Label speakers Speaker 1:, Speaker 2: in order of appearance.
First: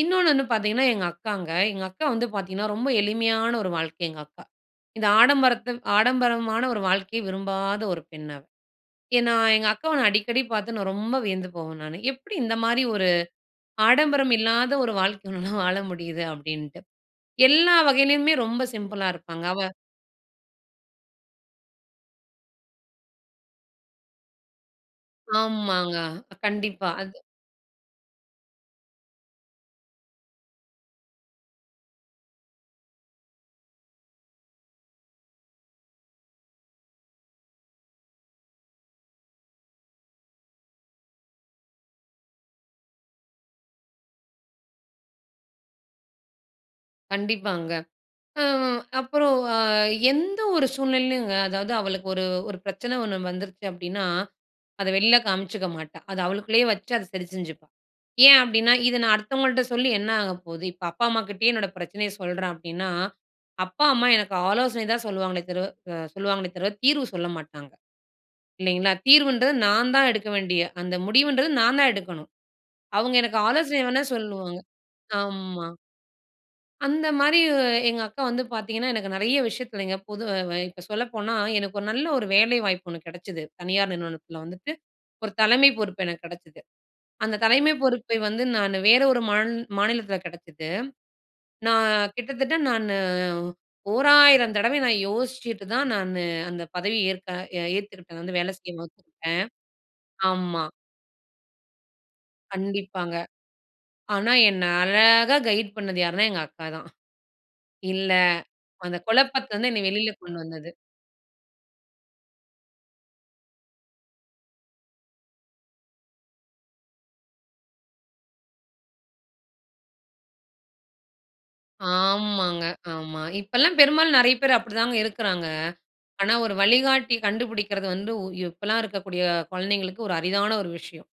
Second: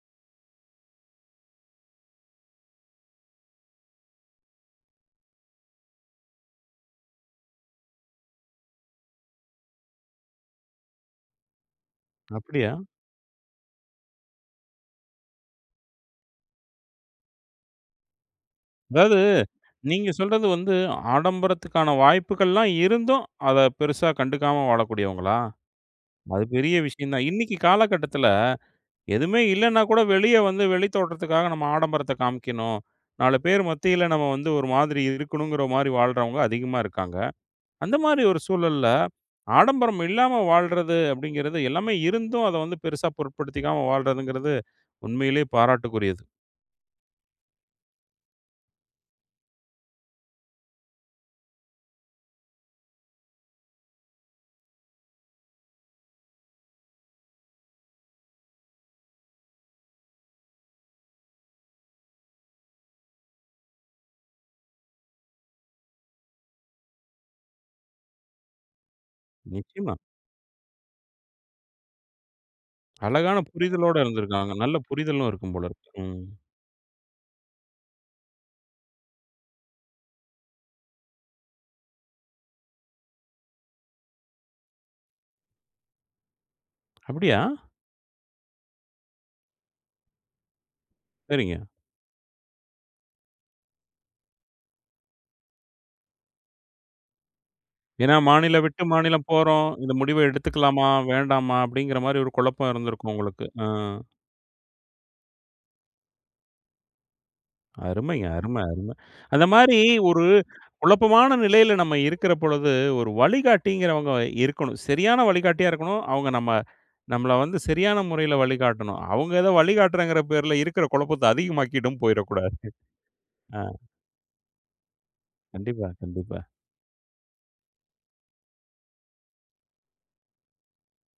Speaker 1: இன்னொன்னு வந்து பாத்தீங்கனா, எங்க அக்காங்க. எங்க அக்கா வந்து பாத்தீங்கனா ரொம்ப எளிமையான ஒரு வாழ்க்கை எங்க அக்கா. இந்த ஆடம்பரத்த ஆடம்பரமான ஒரு வாழ்க்கைய விரும்பாத ஒரு பெண் அவள். ஏன்னா எங்க அக்கா நான் அடிக்கடி பாத்து நான் ரொம்ப வியந்து போவேன் நானு. எப்டி இந்த
Speaker 2: அப்டியா?
Speaker 1: மாரி ஒரு ஆடம்பரம் இல்லாத ஒரு வாழ்க்கை உன்னால வாழ முடியுது அப்டின்ட்டு. எல்லா வகையிலேயுமே ரொம்ப சிம்பிளா
Speaker 2: அதாவது,
Speaker 1: இருப்பாங்க அவ
Speaker 2: நீங்க சொல்றது வந்து ஆடம்பரத்துக்கான வாய்ப்புகல்லாம் இருந்தும், அத பெருசா கண்டுக்காம வாழக்கூடியவங்களா?
Speaker 1: ஆமாங்க.
Speaker 2: அது பெரிய
Speaker 1: கண்டிப்பா
Speaker 2: விஷயம்
Speaker 1: அது
Speaker 2: தான். இன்னிக்கு காலகட்டத்துல, எதுமே இல்லனாகூட வெளிய வந்து வெளி தோற்றத்துக்காக நம்ம ஆடம்பரத்த காமிக்கணும். 4 பேர் மத்தியில நம்ம வந்து ஒரு மாதிரி இருக்கணுங்கற மாரி வாழ்றவங்க அதிகமா இருக்காங்க. அந்த மாரி ஒரு சூழல்ல, ஆடம்பரம் இல்லாம வாழ்றது அப்டிங்கறது எல்லாமே இருந்தும் அத வந்து பெருசா பொருட்படுத்திக்காம வாழ்றதிங்கறது உண்மையிலே பாராட்டுக்குரியது.
Speaker 1: கண்டிப்பாங்க. அ அப்பறம் அ எந்த ஒரு சூழ்நிலைலுங்க, அதாவது அவளுக்கு ஒரு ஒரு பிரச்சன ஒண்ணு வந்துருச்சு அப்டின்னா, அத வெளியில காமிச்சுக்க மாட்டா. அத அவளுக்குள்ளேயே வச்சு அத சரி செஞ்சுப்பா. ஏன் அப்டின்னா, "இத நான் அடுத்தவங்கள்ட்ட சொல்லி என்ன ஆக போகுது?" இப்ப அப்பா அம்மாகிட்டயே என்னோட பிரச்சனைய சொல்றேன் அப்டின்னா, அப்பா அம்மா எனக்கு ஆலோசனை தான் சொல்லுவாங்களே தரு அ சொல்லுவாங்களே தவிர தீர்வு சொல்ல மாட்டாங்க. இல்லைங்களா, தீர்வுன்றது நான்
Speaker 2: நிச்சயமா.
Speaker 1: தான் எடுக்க வேண்டிய, அந்த முடிவுன்றது நான் தான் எடுக்கணும். அவுங்க எனக்கு
Speaker 2: அழகான
Speaker 1: ஆலோசனை
Speaker 2: புரிதலோட
Speaker 1: வேணா
Speaker 2: இருந்துருக்காங்க.
Speaker 1: சொல்லுவாங்க.
Speaker 2: நல்ல புரிதலும் இருக்கும்
Speaker 1: ஆமா.
Speaker 2: போல இருக்கு. ம்.
Speaker 1: அந்த மாரி எங்க அக்கா வந்து பாத்தீங்கனா, எனக்கு நெறையா விஷயத்துலங்க பொது அ இப்ப சொல்லப்போனா, எனக்கு ஒரு நல்ல ஒரு வேலைவாய்ப்பு ஒண்ணு கெடச்சிது. தனியார் நிறுவனத்துல வந்துட்டு, ஒரு தலைமை பொறுப்பு எனக்கு கெடச்சிது. அந்த
Speaker 2: அப்டியா!
Speaker 1: தலைமை பொறுப்பை வந்து நானு வேற ஒரு மான் மாநிலத்துல கெடச்சிது.
Speaker 2: சரிங்க.
Speaker 1: நான் கிட்டத்தட்ட நானு ஓ 1000 தடவை நான் யோசிச்சுட்டு தான் நானு அந்த பதவி ஏற்க ஏ
Speaker 2: ஏன்னா,
Speaker 1: ஏத்துக்கிட்டு வந்து வேலை
Speaker 2: "மாநிலம்
Speaker 1: சேயும்
Speaker 2: விட்டு
Speaker 1: போது தொட்ட.
Speaker 2: மாநிலம் போறோம், இந்த முடிவ
Speaker 1: ஆமா.
Speaker 2: எடுத்துக்கலாமா, வேண்டாமா?" அப்டிங்கற மாரி ஒரு குழப்பம் இருந்திருக்கும்
Speaker 1: கண்டிப்பாங்க.
Speaker 2: உங்களுக்கு. அ.
Speaker 1: ஆனா என்ன அழகா கைட் பண்ணது யாருன்னா, எங்க அக்கா தான். இல்ல
Speaker 2: அருமைங்க! அரும, அரும.
Speaker 1: அந்த
Speaker 2: அந்த
Speaker 1: குழப்பத்தவந்து
Speaker 2: மாரி
Speaker 1: என்னைய வெளியில
Speaker 2: ஒரு
Speaker 1: கொண்டு வந்தது.
Speaker 2: குழப்பமான நிலையில நம்ம இருக்கிற பொழுது, ஒரு வழிகாட்டிங்கறவங்க இருக்கணும். சரியான வழிகாட்டியா இருக்கணும். அவங்க நம்ம நம்மள வந்து சரியான முறையில வழிகாட்டணும். அவங்க ஏதோ வழிகாட்றேன்ற பேர்ல இருக்குற குழப்பத்த அதிகமாக்கிட்டும் போய்றக்கூடாது.
Speaker 1: ஆமாங்க, ஆமா.
Speaker 2: அ.
Speaker 1: இப்பல்லாம் பெரும்பாலும் நெறையா பேர் அப்டிதாங்க இருக்குறாங்க.
Speaker 2: கண்டிப்பா.
Speaker 1: ஆனா
Speaker 2: கண்டிப்பா.
Speaker 1: ஒரு வழிகாட்டி கண்டுபிடிக்குறது வந்து உ இப்பல்லாம் இருக்கக்கூடிய குழந்தைகளுக்கு ஒரு அரிதான ஒரு விஷயம்.